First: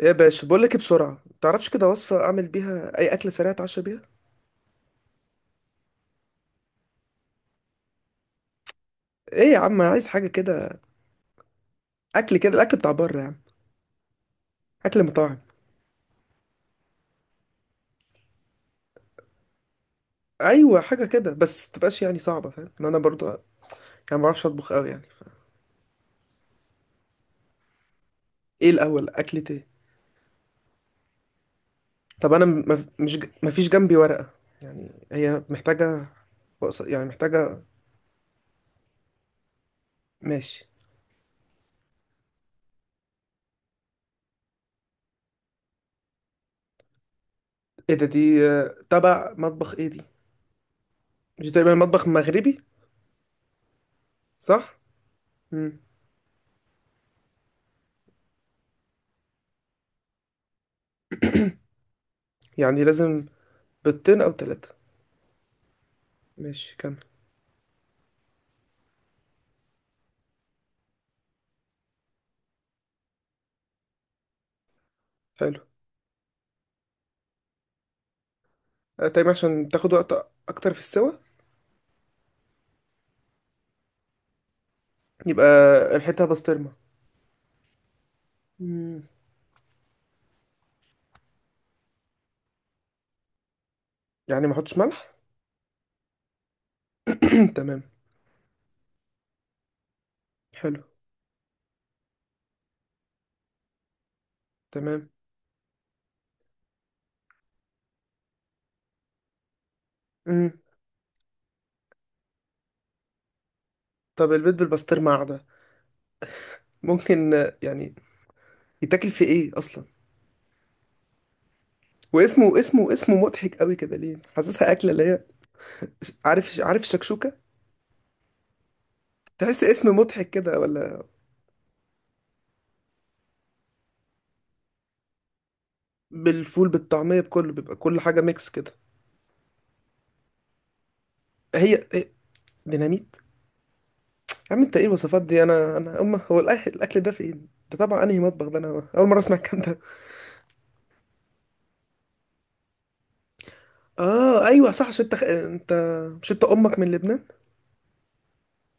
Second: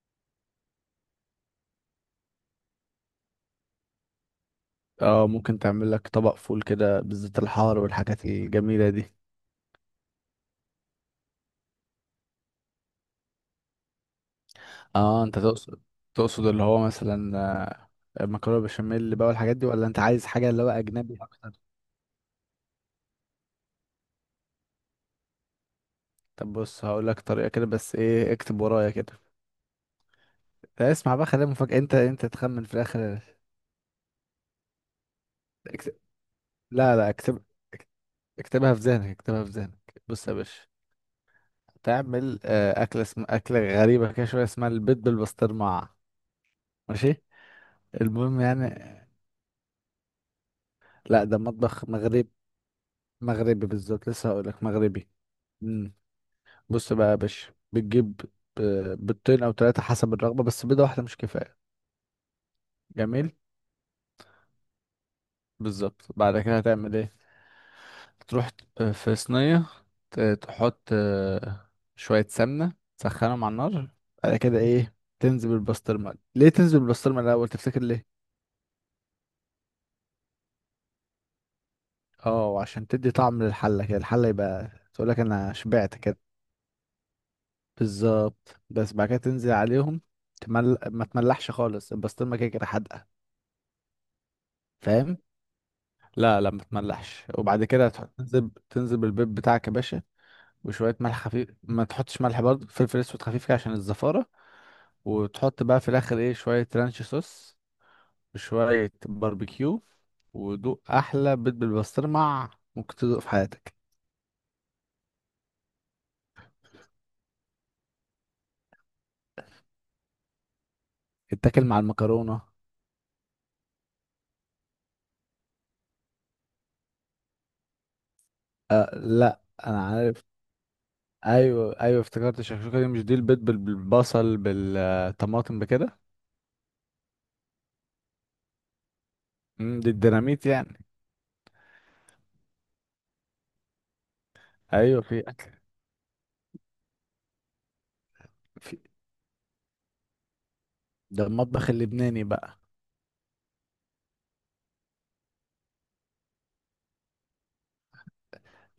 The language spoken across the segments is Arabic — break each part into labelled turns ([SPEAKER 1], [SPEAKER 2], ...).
[SPEAKER 1] ايه يا باشا، بقول لك إيه؟ بسرعه، تعرفش كده وصفه اعمل بيها اي اكله سريعه اتعشى بيها؟
[SPEAKER 2] اه، ممكن تعمل لك طبق فول كده بالزيت الحار والحاجات الجميلة دي.
[SPEAKER 1] ايه يا عم، عايز حاجه كده. اكل كده، الاكل بتاع بره يعني. اكل
[SPEAKER 2] اه،
[SPEAKER 1] مطاعم.
[SPEAKER 2] انت تقصد اللي هو مثلا مكرونة بشاميل بقى والحاجات دي، ولا انت عايز حاجة اللي هو
[SPEAKER 1] ايوه، حاجه
[SPEAKER 2] اجنبي
[SPEAKER 1] كده،
[SPEAKER 2] اكتر؟
[SPEAKER 1] بس تبقاش يعني صعبه، فاهم ان انا برضو يعني ما بعرفش اطبخ قوي يعني.
[SPEAKER 2] طب بص، هقول لك طريقة كده، بس ايه، اكتب
[SPEAKER 1] ايه
[SPEAKER 2] ورايا
[SPEAKER 1] الاول،
[SPEAKER 2] كده.
[SPEAKER 1] اكلة ايه؟
[SPEAKER 2] لا، اسمع بقى، خليها مفاجأة، انت
[SPEAKER 1] طب انا م-
[SPEAKER 2] تخمن في
[SPEAKER 1] مف- مش
[SPEAKER 2] الاخر.
[SPEAKER 1] ج... مفيش جنبي ورقه، يعني هي
[SPEAKER 2] اكتب...
[SPEAKER 1] محتاجه،
[SPEAKER 2] لا
[SPEAKER 1] يعني
[SPEAKER 2] لا،
[SPEAKER 1] محتاجه.
[SPEAKER 2] اك- اكتبها في ذهنك، اكتبها في ذهنك. بص يا باشا،
[SPEAKER 1] ماشي.
[SPEAKER 2] تعمل أكلة غريبة كده شوية، اسمها البيض بالبسطرمة. ماشي،
[SPEAKER 1] ايه ده،
[SPEAKER 2] المهم
[SPEAKER 1] دي
[SPEAKER 2] يعني.
[SPEAKER 1] تبع مطبخ ايه دي؟
[SPEAKER 2] لا، ده
[SPEAKER 1] مش تقريبا
[SPEAKER 2] مطبخ
[SPEAKER 1] مطبخ
[SPEAKER 2] مغربي.
[SPEAKER 1] مغربي؟
[SPEAKER 2] مغربي بالظبط، لسه هقول لك
[SPEAKER 1] صح.
[SPEAKER 2] مغربي.
[SPEAKER 1] امم.
[SPEAKER 2] امم. بص بقى يا باشا، بتجيب بيضتين او ثلاثه حسب الرغبه، بس بيضه واحده مش كفايه.
[SPEAKER 1] يعني لازم.
[SPEAKER 2] جميل.
[SPEAKER 1] بيضتين او ثلاثه.
[SPEAKER 2] بالظبط، بعد كده
[SPEAKER 1] ماشي،
[SPEAKER 2] هتعمل
[SPEAKER 1] كمل.
[SPEAKER 2] ايه؟ تروح في صينيه، تحط شويه سمنه، تسخنهم على النار. بعد كده ايه؟ تنزل
[SPEAKER 1] حلو.
[SPEAKER 2] بالبسطرمه، ليه تنزل بالبسطرمه الاول تفتكر ليه؟
[SPEAKER 1] تايم، عشان تاخد وقت اكتر في السوا.
[SPEAKER 2] اه، عشان تدي طعم للحله كده، الحله يبقى تقول لك
[SPEAKER 1] يبقى
[SPEAKER 2] انا شبعت كده.
[SPEAKER 1] ريحتها بسطرمه.
[SPEAKER 2] بالظبط، بس
[SPEAKER 1] مم.
[SPEAKER 2] بعد كده تنزل عليهم. ما تملحش خالص، البسطرمة كده كده حادقة.
[SPEAKER 1] يعني ما احطش ملح؟
[SPEAKER 2] فاهم. لا لا، ما تملحش، وبعد
[SPEAKER 1] تمام.
[SPEAKER 2] كده تحط تنزل تنزل بالبيض بتاعك يا باشا.
[SPEAKER 1] حلو.
[SPEAKER 2] وشوية ملح خفيف، ما تحطش ملح برضه، فلفل اسود خفيف كده عشان الزفارة.
[SPEAKER 1] تمام.
[SPEAKER 2] وتحط بقى في الاخر ايه، شوية رانش صوص، وشوية باربيكيو.
[SPEAKER 1] مم.
[SPEAKER 2] ودوق احلى بيض بالبسطرمة ممكن تدوق في حياتك.
[SPEAKER 1] طب البيض بالبسطرمه قاعده ممكن يعني يتاكل في ايه اصلا؟
[SPEAKER 2] اتاكل مع المكرونة.
[SPEAKER 1] واسمه اسمه اسمه مضحك قوي كده، ليه حاسسها اكله اللي هي عارف الشكشوكه،
[SPEAKER 2] أه لا،
[SPEAKER 1] تحس
[SPEAKER 2] انا
[SPEAKER 1] اسم
[SPEAKER 2] عارف.
[SPEAKER 1] مضحك كده ولا؟
[SPEAKER 2] ايوه ايوه، افتكرت الشكشوكه، دي مش دي البيض بالبصل بالطماطم بكده.
[SPEAKER 1] بالفول بالطعميه بكله، بيبقى كل حاجه ميكس كده.
[SPEAKER 2] دي الديناميت يعني.
[SPEAKER 1] هي هي ديناميت. يا عم، انت ايه
[SPEAKER 2] ايوه، في
[SPEAKER 1] الوصفات دي؟
[SPEAKER 2] اكل.
[SPEAKER 1] انا هو الأكل ده فين ده؟ طبعا انهي مطبخ ده؟
[SPEAKER 2] في
[SPEAKER 1] انا اول مره اسمع الكلام ده.
[SPEAKER 2] ده المطبخ اللبناني بقى.
[SPEAKER 1] اه ايوه صح، عشان انت، مش انت امك من لبنان؟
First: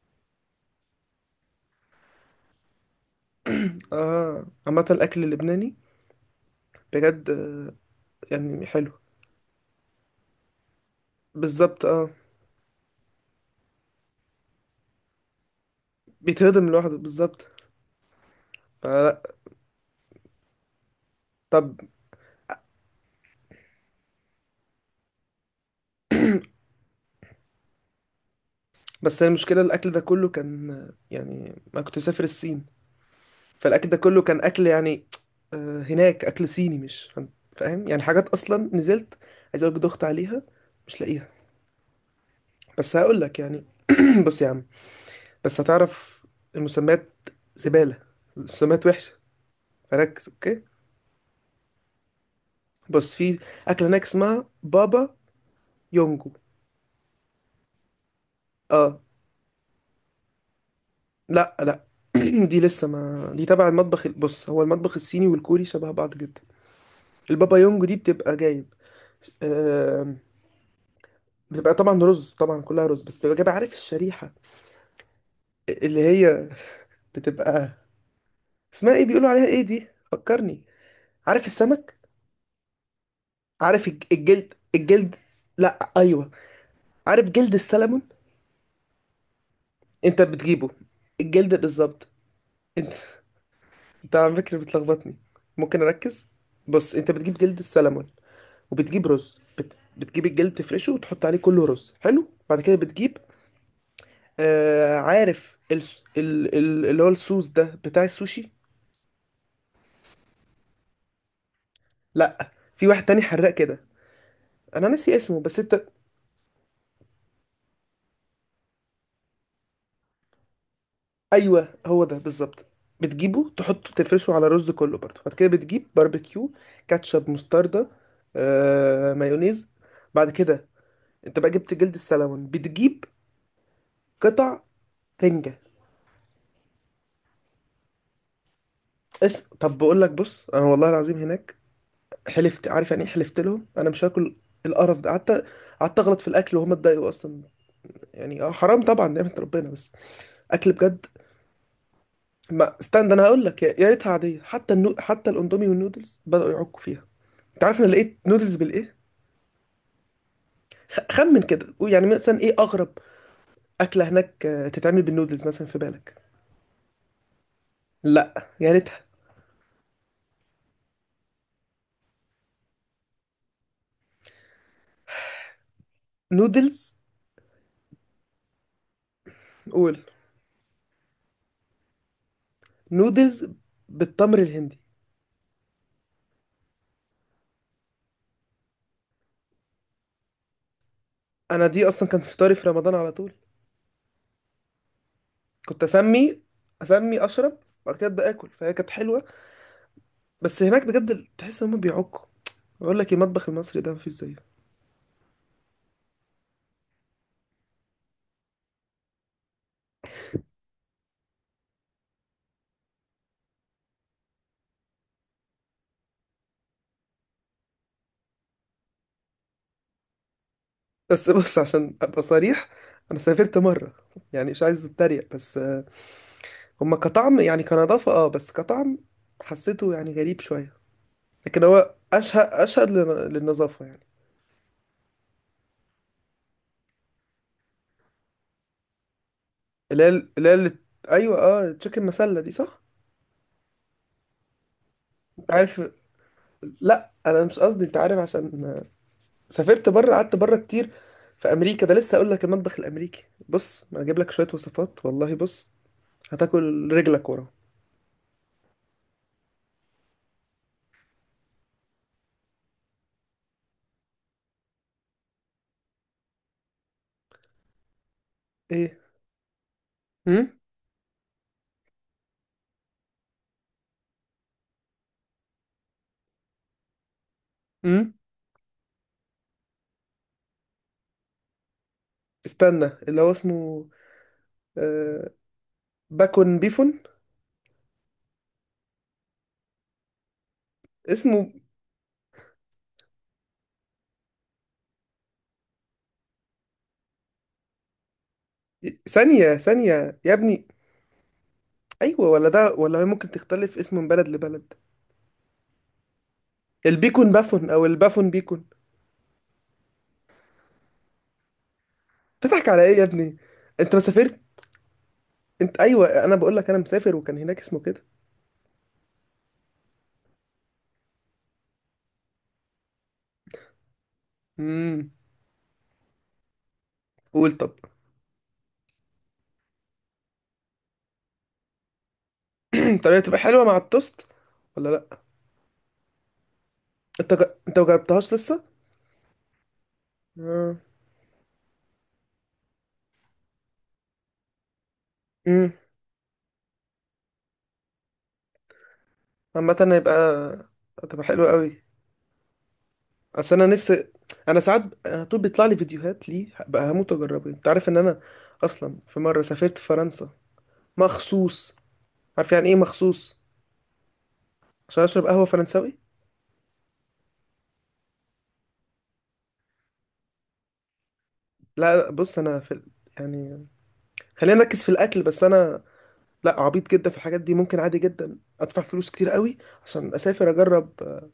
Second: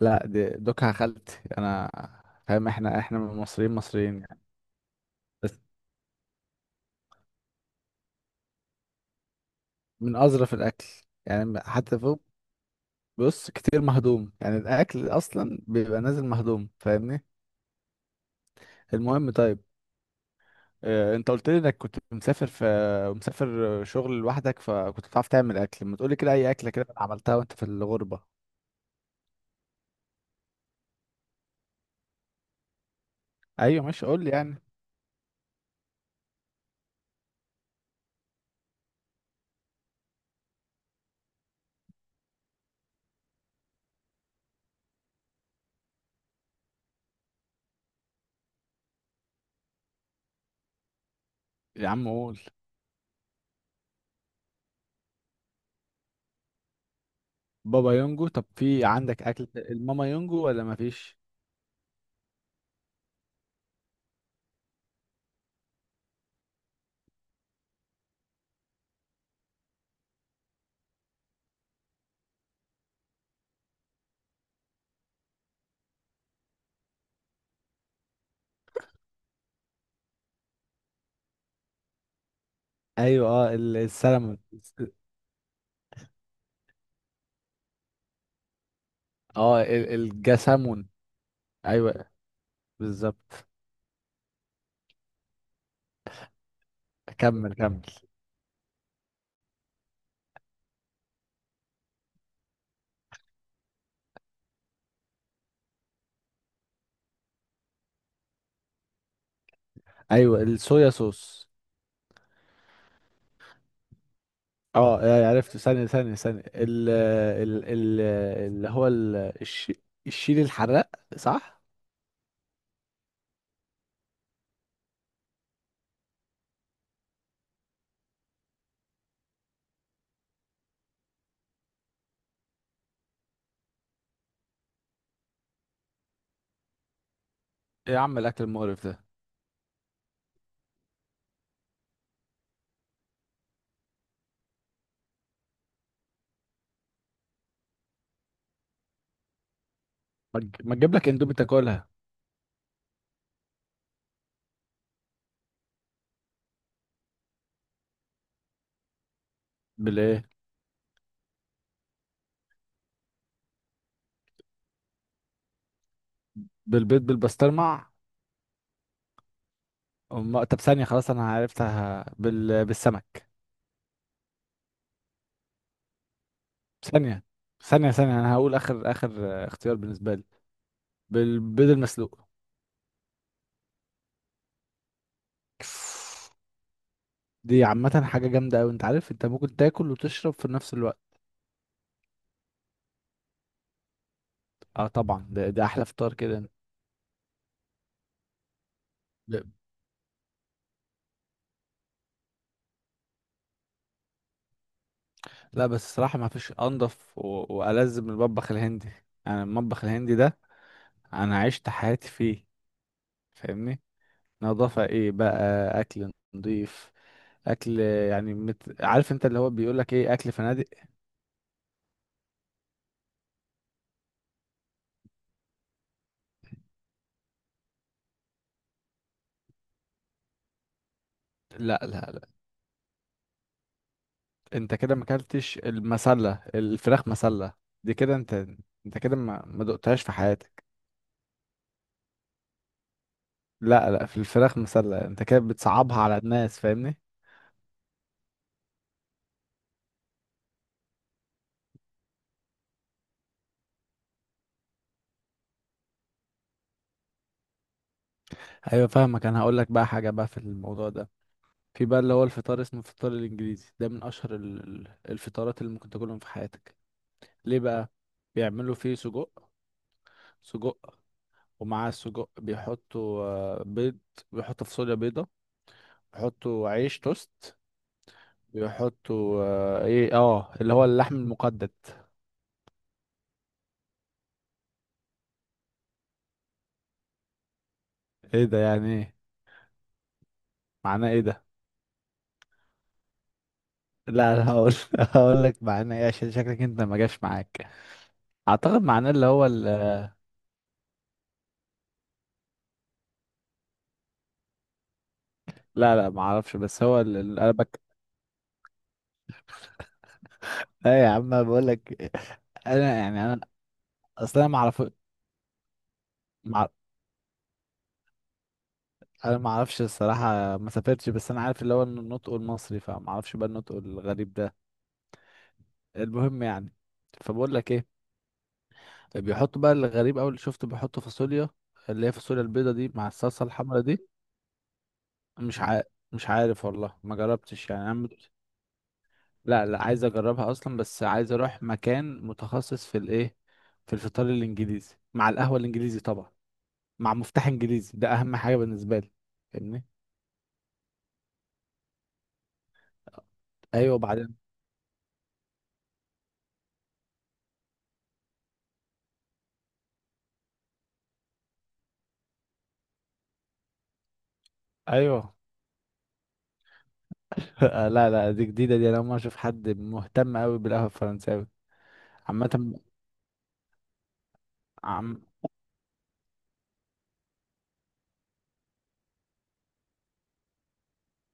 [SPEAKER 2] لا، دي دوكها خالتي انا. فاهم، احنا من المصريين، مصريين يعني،
[SPEAKER 1] اه، عامه الاكل
[SPEAKER 2] بس.
[SPEAKER 1] اللبناني بجد يعني حلو.
[SPEAKER 2] من اظرف الاكل، يعني
[SPEAKER 1] بالظبط
[SPEAKER 2] حتى
[SPEAKER 1] اه.
[SPEAKER 2] فوق. بص كتير مهضوم يعني، الاكل اصلا بيبقى نازل
[SPEAKER 1] بيتهضم
[SPEAKER 2] مهضوم،
[SPEAKER 1] لوحده
[SPEAKER 2] فاهمني.
[SPEAKER 1] بالظبط، فلا.
[SPEAKER 2] المهم طيب، انت قلت لي
[SPEAKER 1] طب
[SPEAKER 2] انك كنت مسافر شغل لوحدك، فكنت بتعرف تعمل اكل، ما تقولي كده اي اكله كده عملتها وانت في الغربه.
[SPEAKER 1] بس المشكله الاكل ده كله كان يعني ما كنت مسافر الصين.
[SPEAKER 2] ايوه
[SPEAKER 1] فالاكل ده
[SPEAKER 2] ماشي،
[SPEAKER 1] كله
[SPEAKER 2] قول لي
[SPEAKER 1] كان
[SPEAKER 2] يعني.
[SPEAKER 1] اكل يعني هناك اكل صيني، مش فاهم؟ فاهم؟ يعني حاجات اصلا نزلت، عايز اقولك دخت عليها مش لاقيها. بس هقول لك يعني بص يا عم، بس هتعرف المسميات زباله، مسميات وحشه، فركز اوكي.
[SPEAKER 2] يا عم قول.
[SPEAKER 1] بص، في أكلة هناك اسمها بابا يونجو.
[SPEAKER 2] بابا يونجو، طب في
[SPEAKER 1] اه.
[SPEAKER 2] عندك اكل الماما يونجو ولا ما فيش؟
[SPEAKER 1] لا لا. دي لسه ما دي تبع المطبخ ال- بص، هو المطبخ الصيني والكوري شبه بعض جدا. البابا يونجو دي بتبقى جايب آم، بتبقى طبعا رز، طبعا كلها رز، بس بتبقى جايب. عارف الشريحة اللي هي بتبقى اسمها ايه؟ بيقولوا عليها ايه دي؟ فكرني. عارف السمك،
[SPEAKER 2] ايوه، اه
[SPEAKER 1] عارف الج-
[SPEAKER 2] السلمون.
[SPEAKER 1] الجلد الجلد لا ايوه، عارف جلد السلمون.
[SPEAKER 2] اه
[SPEAKER 1] انت بتجيبه
[SPEAKER 2] الجسامون.
[SPEAKER 1] الجلد
[SPEAKER 2] ايوه،
[SPEAKER 1] بالظبط. انت
[SPEAKER 2] بالظبط.
[SPEAKER 1] انت على فكرة بتلخبطني، ممكن اركز. بص، انت بتجيب
[SPEAKER 2] كمل
[SPEAKER 1] جلد
[SPEAKER 2] كمل.
[SPEAKER 1] السلمون وبتجيب رز بتجيب الجلد تفرشه وتحط عليه كله رز. حلو. بعد كده بتجيب عارف اللي هو الصوص ده بتاع السوشي.
[SPEAKER 2] ايوه، الصويا صوص.
[SPEAKER 1] لا، في واحد تاني حراق كده. انا
[SPEAKER 2] اه،
[SPEAKER 1] ناسي اسمه،
[SPEAKER 2] عرفت،
[SPEAKER 1] بس انت
[SPEAKER 2] ثانيه ثانيه ثانيه، ال ال ال اللي هو الش- الشيل الحراق. صح.
[SPEAKER 1] ايوه هو ده بالظبط. بتجيبه تحطه تفرشه على الرز كله برضه. بعد كده بتجيب باربيكيو، كاتشب، مستردة، مايونيز. بعد كده انت بقى جبت جلد السلمون، بتجيب قطع رنجة.
[SPEAKER 2] إيه يا عم الاكل المقرف ده؟
[SPEAKER 1] طب بقول لك بص، انا والله العظيم هناك حلفت، عارف يعني ايه حلفت لهم، انا مش هاكل القرف ده. قعدت اغلط في الاكل، وهم اتضايقوا اصلا يعني، اه حرام طبعا نعمه ربنا، بس اكل
[SPEAKER 2] ما تجيب
[SPEAKER 1] بجد.
[SPEAKER 2] لك اندومي تاكلها؟
[SPEAKER 1] ما استنى، انا هقول لك، يا ريتها عاديه، حتى حتى الاندومي والنودلز بداوا يعكوا فيها. انت عارف انا لقيت نودلز بالايه؟
[SPEAKER 2] بالايه؟
[SPEAKER 1] خمن كده، قول يعني مثلا ايه اغرب اكله هناك تتعمل بالنودلز مثلا في بالك؟
[SPEAKER 2] بالبيض بالبسطرمه.
[SPEAKER 1] لا يا ريتها.
[SPEAKER 2] طب ثانيه، خلاص انا عرفتها بالسمك.
[SPEAKER 1] نودلز.
[SPEAKER 2] ثانية ثانية ثانية، أنا هقول آخر آخر اختيار
[SPEAKER 1] قول.
[SPEAKER 2] بالنسبة لي، بالبيض المسلوق.
[SPEAKER 1] نودلز بالتمر الهندي.
[SPEAKER 2] دي عامة حاجة جامدة أوي، أنت عارف أنت ممكن تاكل وتشرب في نفس الوقت.
[SPEAKER 1] انا دي اصلا كان فطاري في رمضان على طول.
[SPEAKER 2] أه طبعا، ده
[SPEAKER 1] كنت
[SPEAKER 2] أحلى فطار
[SPEAKER 1] اسمي
[SPEAKER 2] كده.
[SPEAKER 1] اسمي اشرب، بعد كده ابدا اكل، فهي كانت حلوه.
[SPEAKER 2] ب-
[SPEAKER 1] بس هناك بجد تحس ان هم بيعكوا، بقول لك المطبخ المصري ده مفيش زيه.
[SPEAKER 2] لا، بس الصراحة ما فيش أنضف وألذ من المطبخ الهندي. أنا المطبخ الهندي ده، أنا عشت حياتي فيه، فاهمني. نظافة إيه بقى؟ أكل نضيف، أكل يعني عارف أنت اللي هو بيقولك إيه، أكل فنادق.
[SPEAKER 1] بس بص، عشان ابقى صريح، انا سافرت مره، يعني مش عايز اتريق بس هما كطعم يعني، كنظافه اه، بس كطعم حسيته يعني غريب شويه، لكن
[SPEAKER 2] لا
[SPEAKER 1] هو
[SPEAKER 2] لا،
[SPEAKER 1] اشهد اشهد للنظافه يعني.
[SPEAKER 2] انت كده ما اكلتش المسله، الفراخ مسله دي كده، انت انت كده ما
[SPEAKER 1] اللي
[SPEAKER 2] دقتهاش
[SPEAKER 1] هي
[SPEAKER 2] في
[SPEAKER 1] اللي هي
[SPEAKER 2] حياتك.
[SPEAKER 1] اللي- ايوه، اه تشيكن مسله دي صح.
[SPEAKER 2] لا لا، في الفراخ مسله، انت كده
[SPEAKER 1] انت عارف،
[SPEAKER 2] بتصعبها على الناس فاهمني.
[SPEAKER 1] لا انا مش قصدي، انت عارف عشان سافرت بره، قعدت بره كتير. في امريكا ده لسه اقول لك، المطبخ الامريكي بص انا اجيب لك شويه وصفات والله، بص هتاكل رجلك ورا.
[SPEAKER 2] ايوه فاهمك، انا هقول لك بقى حاجه بقى في الموضوع ده. في بقى اللي هو الفطار، اسمه الفطار الانجليزي، ده من اشهر الفطارات اللي ممكن تاكلهم في حياتك. ليه بقى؟ بيعملوا فيه
[SPEAKER 1] ايه.
[SPEAKER 2] سجق.
[SPEAKER 1] امم.
[SPEAKER 2] سجق. ومعاه السجق بيحطوا بيض، بيحطوا فاصوليا بيضه، بيحطوا عيش توست،
[SPEAKER 1] امم.
[SPEAKER 2] بيحطوا ايه اه اللي هو اللحم المقدد.
[SPEAKER 1] استنى، اللي هو اسمه آه باكون بيفون.
[SPEAKER 2] ايه ده يعني ايه؟ معناه ايه ده؟
[SPEAKER 1] اسمه،
[SPEAKER 2] لا، انا هقول هقول لك معناه ايه عشان شكلك انت ما جاش معاك. اعتقد معناه اللي هو
[SPEAKER 1] ثانيه ثانيه يا ابني، ايوه ولا ده ولا ممكن تختلف اسمه من بلد لبلد؟
[SPEAKER 2] لا لا، ما اعرفش، بس هو
[SPEAKER 1] البيكون
[SPEAKER 2] انا
[SPEAKER 1] بافون
[SPEAKER 2] بك.
[SPEAKER 1] او البافون بيكون.
[SPEAKER 2] لا يا عم أنا بقول لك.
[SPEAKER 1] تضحك على
[SPEAKER 2] انا
[SPEAKER 1] ايه يا
[SPEAKER 2] يعني
[SPEAKER 1] ابني؟
[SPEAKER 2] انا،
[SPEAKER 1] انت ما
[SPEAKER 2] اصل
[SPEAKER 1] سافرت،
[SPEAKER 2] انا ما اعرف.
[SPEAKER 1] انت ايوه، انا بقول
[SPEAKER 2] مع...
[SPEAKER 1] لك انا مسافر وكان هناك اسمه كده.
[SPEAKER 2] انا ما اعرفش الصراحه، ما سافرتش، بس انا عارف اللي هو النطق المصري، فما اعرفش بقى النطق الغريب ده.
[SPEAKER 1] امم.
[SPEAKER 2] المهم يعني، فبقول
[SPEAKER 1] قول
[SPEAKER 2] لك
[SPEAKER 1] طب.
[SPEAKER 2] ايه. بيحطوا بقى الغريب، اول اللي شفته بيحطوا فاصوليا، اللي هي فاصوليا البيضه دي مع
[SPEAKER 1] طب هي تبقى
[SPEAKER 2] الصلصه
[SPEAKER 1] حلوه مع
[SPEAKER 2] الحمراء دي.
[SPEAKER 1] التوست ولا لا؟
[SPEAKER 2] مش عارف، مش عارف والله، ما
[SPEAKER 1] انت ج...
[SPEAKER 2] جربتش
[SPEAKER 1] انت
[SPEAKER 2] يعني انا.
[SPEAKER 1] مجربتهاش لسه؟
[SPEAKER 2] لا لا، عايز اجربها
[SPEAKER 1] اه.
[SPEAKER 2] اصلا، بس عايز اروح مكان متخصص في الايه، في الفطار الانجليزي مع القهوة
[SPEAKER 1] امم.
[SPEAKER 2] الانجليزي طبعا، مع مفتاح انجليزي، ده اهم حاجة بالنسبة لي
[SPEAKER 1] عامه
[SPEAKER 2] فاهمني.
[SPEAKER 1] هتبقى حلوه قوي. اصل انا
[SPEAKER 2] ايوه
[SPEAKER 1] نفسي،
[SPEAKER 2] بعدين.
[SPEAKER 1] انا ساعات على طول بيطلع لي فيديوهات، ليه بقى هموت اجربه. انت عارف ان انا اصلا في مره سافرت فرنسا مخصوص، عارف يعني ايه مخصوص؟ عشان اشرب
[SPEAKER 2] ايوه
[SPEAKER 1] قهوه فرنساوي.
[SPEAKER 2] لا لا، دي جديدة دي، انا اول مرة اشوف حد مهتم قوي بالقهوة الفرنساوي.
[SPEAKER 1] لا لا، بص انا في
[SPEAKER 2] عامة،
[SPEAKER 1] يعني خلينا نركز في
[SPEAKER 2] عم،
[SPEAKER 1] الاكل. بس انا لا عبيط جدا في الحاجات دي، ممكن عادي جدا ادفع فلوس كتير قوي عشان اسافر اجرب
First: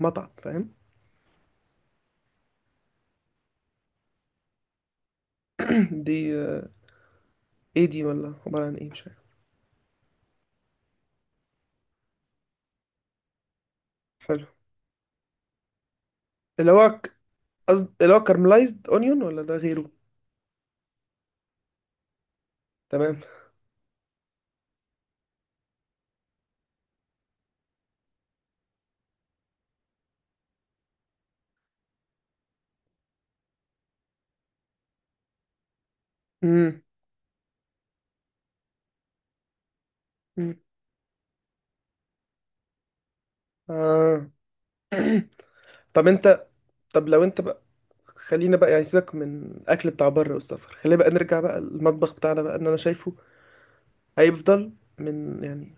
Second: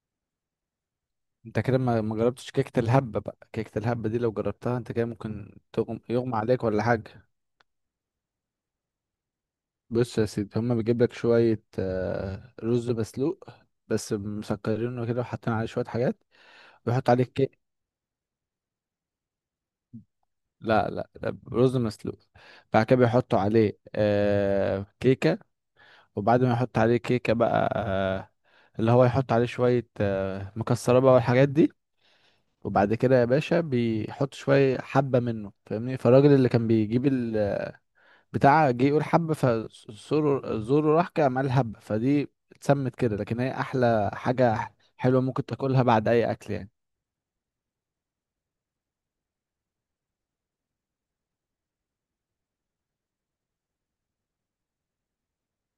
[SPEAKER 1] مطعم، فاهم؟
[SPEAKER 2] انت كده ما جربتش كيكة الهبة بقى. كيكة الهبة دي لو جربتها انت كده ممكن
[SPEAKER 1] دي
[SPEAKER 2] يغمى عليك ولا حاجة.
[SPEAKER 1] ايه دي ولا عباره عن ايه، مش عارف.
[SPEAKER 2] بص يا سيدي، هما بيجيب لك شوية رز مسلوق، بس
[SPEAKER 1] حلو.
[SPEAKER 2] مسكرينه كده وحاطين عليه شوية حاجات.
[SPEAKER 1] اللي هو
[SPEAKER 2] بيحط عليه كيك.
[SPEAKER 1] قصد اللي هو كارملايزد اونيون ولا ده غيره؟
[SPEAKER 2] لا لا، ده رز مسلوق. بعد كده
[SPEAKER 1] تمام.
[SPEAKER 2] بيحطوا عليه كيكة. وبعد ما يحط عليه كيكة بقى اللي هو يحط عليه شوية مكسرات بقى والحاجات دي. وبعد كده يا باشا بيحط شوية حبة منه فاهمني، فالراجل اللي كان
[SPEAKER 1] امم.
[SPEAKER 2] بيجيب البتاع جه يقول حبة
[SPEAKER 1] أمم.
[SPEAKER 2] فزوره زوره، راح كده عمل حبة فدي، اتسمت كده. لكن هي أحلى
[SPEAKER 1] اه،
[SPEAKER 2] حاجة حلوة ممكن تاكلها
[SPEAKER 1] طب
[SPEAKER 2] بعد أي
[SPEAKER 1] انت،
[SPEAKER 2] أكل يعني.
[SPEAKER 1] طب لو انت بقى، خلينا بقى يعني سيبك من الاكل بتاع بره والسفر، خلينا بقى نرجع بقى المطبخ بتاعنا بقى، ان انا شايفه هيفضل من يعني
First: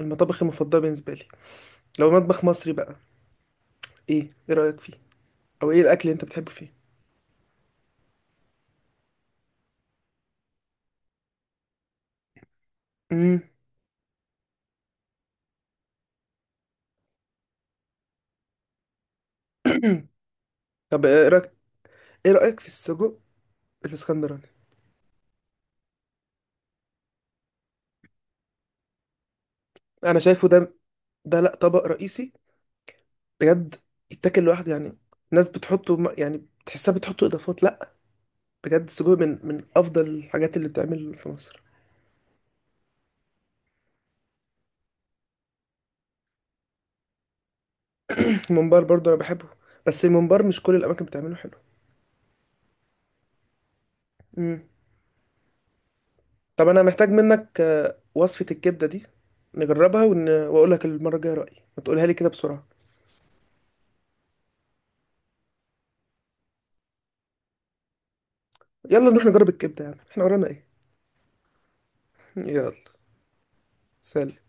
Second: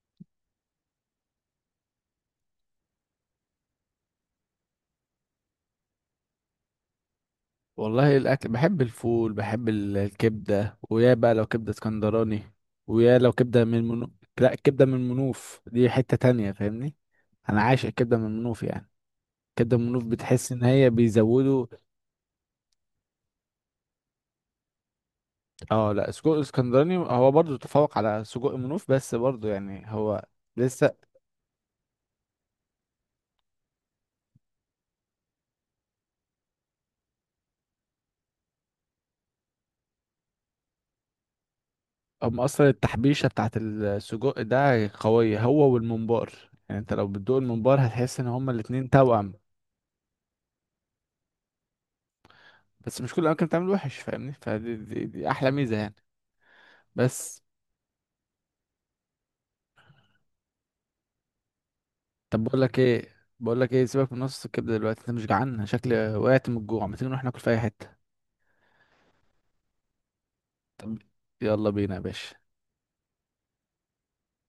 [SPEAKER 1] المطابخ المفضله بالنسبه لي. لو مطبخ مصري بقى، ايه رايك فيه؟ او ايه الاكل اللي انت بتحبه فيه؟
[SPEAKER 2] والله الاكل، بحب الفول، بحب الكبده، ويا بقى لو كبده اسكندراني، ويا لو
[SPEAKER 1] امم.
[SPEAKER 2] كبده من لا، الكبده من منوف دي حته تانية فاهمني. انا عايش الكبده من منوف يعني. كبده من منوف بتحس ان هي
[SPEAKER 1] طب ايه رايك،
[SPEAKER 2] بيزودوا.
[SPEAKER 1] ايه رايك في السجق الاسكندراني؟
[SPEAKER 2] اه لا، سجق اسكندراني هو برضو تفوق على سجق منوف، بس برضو يعني
[SPEAKER 1] انا
[SPEAKER 2] هو
[SPEAKER 1] شايفه ده،
[SPEAKER 2] لسه.
[SPEAKER 1] ده لا، طبق رئيسي بجد يتاكل لوحده يعني. ناس بتحطه يعني تحسها بتحطه اضافات، لا، بجد السجق من افضل الحاجات اللي بتعمل في مصر.
[SPEAKER 2] هم اصلا التحبيشه بتاعت السجق ده قويه، هو والممبار، يعني انت لو بتدوق الممبار هتحس ان هما
[SPEAKER 1] الممبار
[SPEAKER 2] الاتنين
[SPEAKER 1] برضو انا
[SPEAKER 2] توأم.
[SPEAKER 1] بحبه، بس الممبار مش كل الاماكن بتعمله حلو.
[SPEAKER 2] بس مش كل الاماكن بتعمل وحش فاهمني،
[SPEAKER 1] امم.
[SPEAKER 2] فدي دي, دي احلى ميزه يعني.
[SPEAKER 1] طب انا محتاج
[SPEAKER 2] بس
[SPEAKER 1] منك وصفة الكبدة دي، نجربها واقول لك المرة الجاية رأيي، ما تقولها لي كده
[SPEAKER 2] طب بقول
[SPEAKER 1] بسرعة.
[SPEAKER 2] لك ايه بقول لك ايه سيبك من نص الكبده دلوقتي، انت مش جعان؟ أنا شكلي وقعت من الجوع، ما تيجي نروح ناكل في اي حته.
[SPEAKER 1] يلا نروح نجرب الكبدة، يعني احنا ورانا ايه؟
[SPEAKER 2] طب يلا بينا يا باشا.
[SPEAKER 1] يلا. سلام.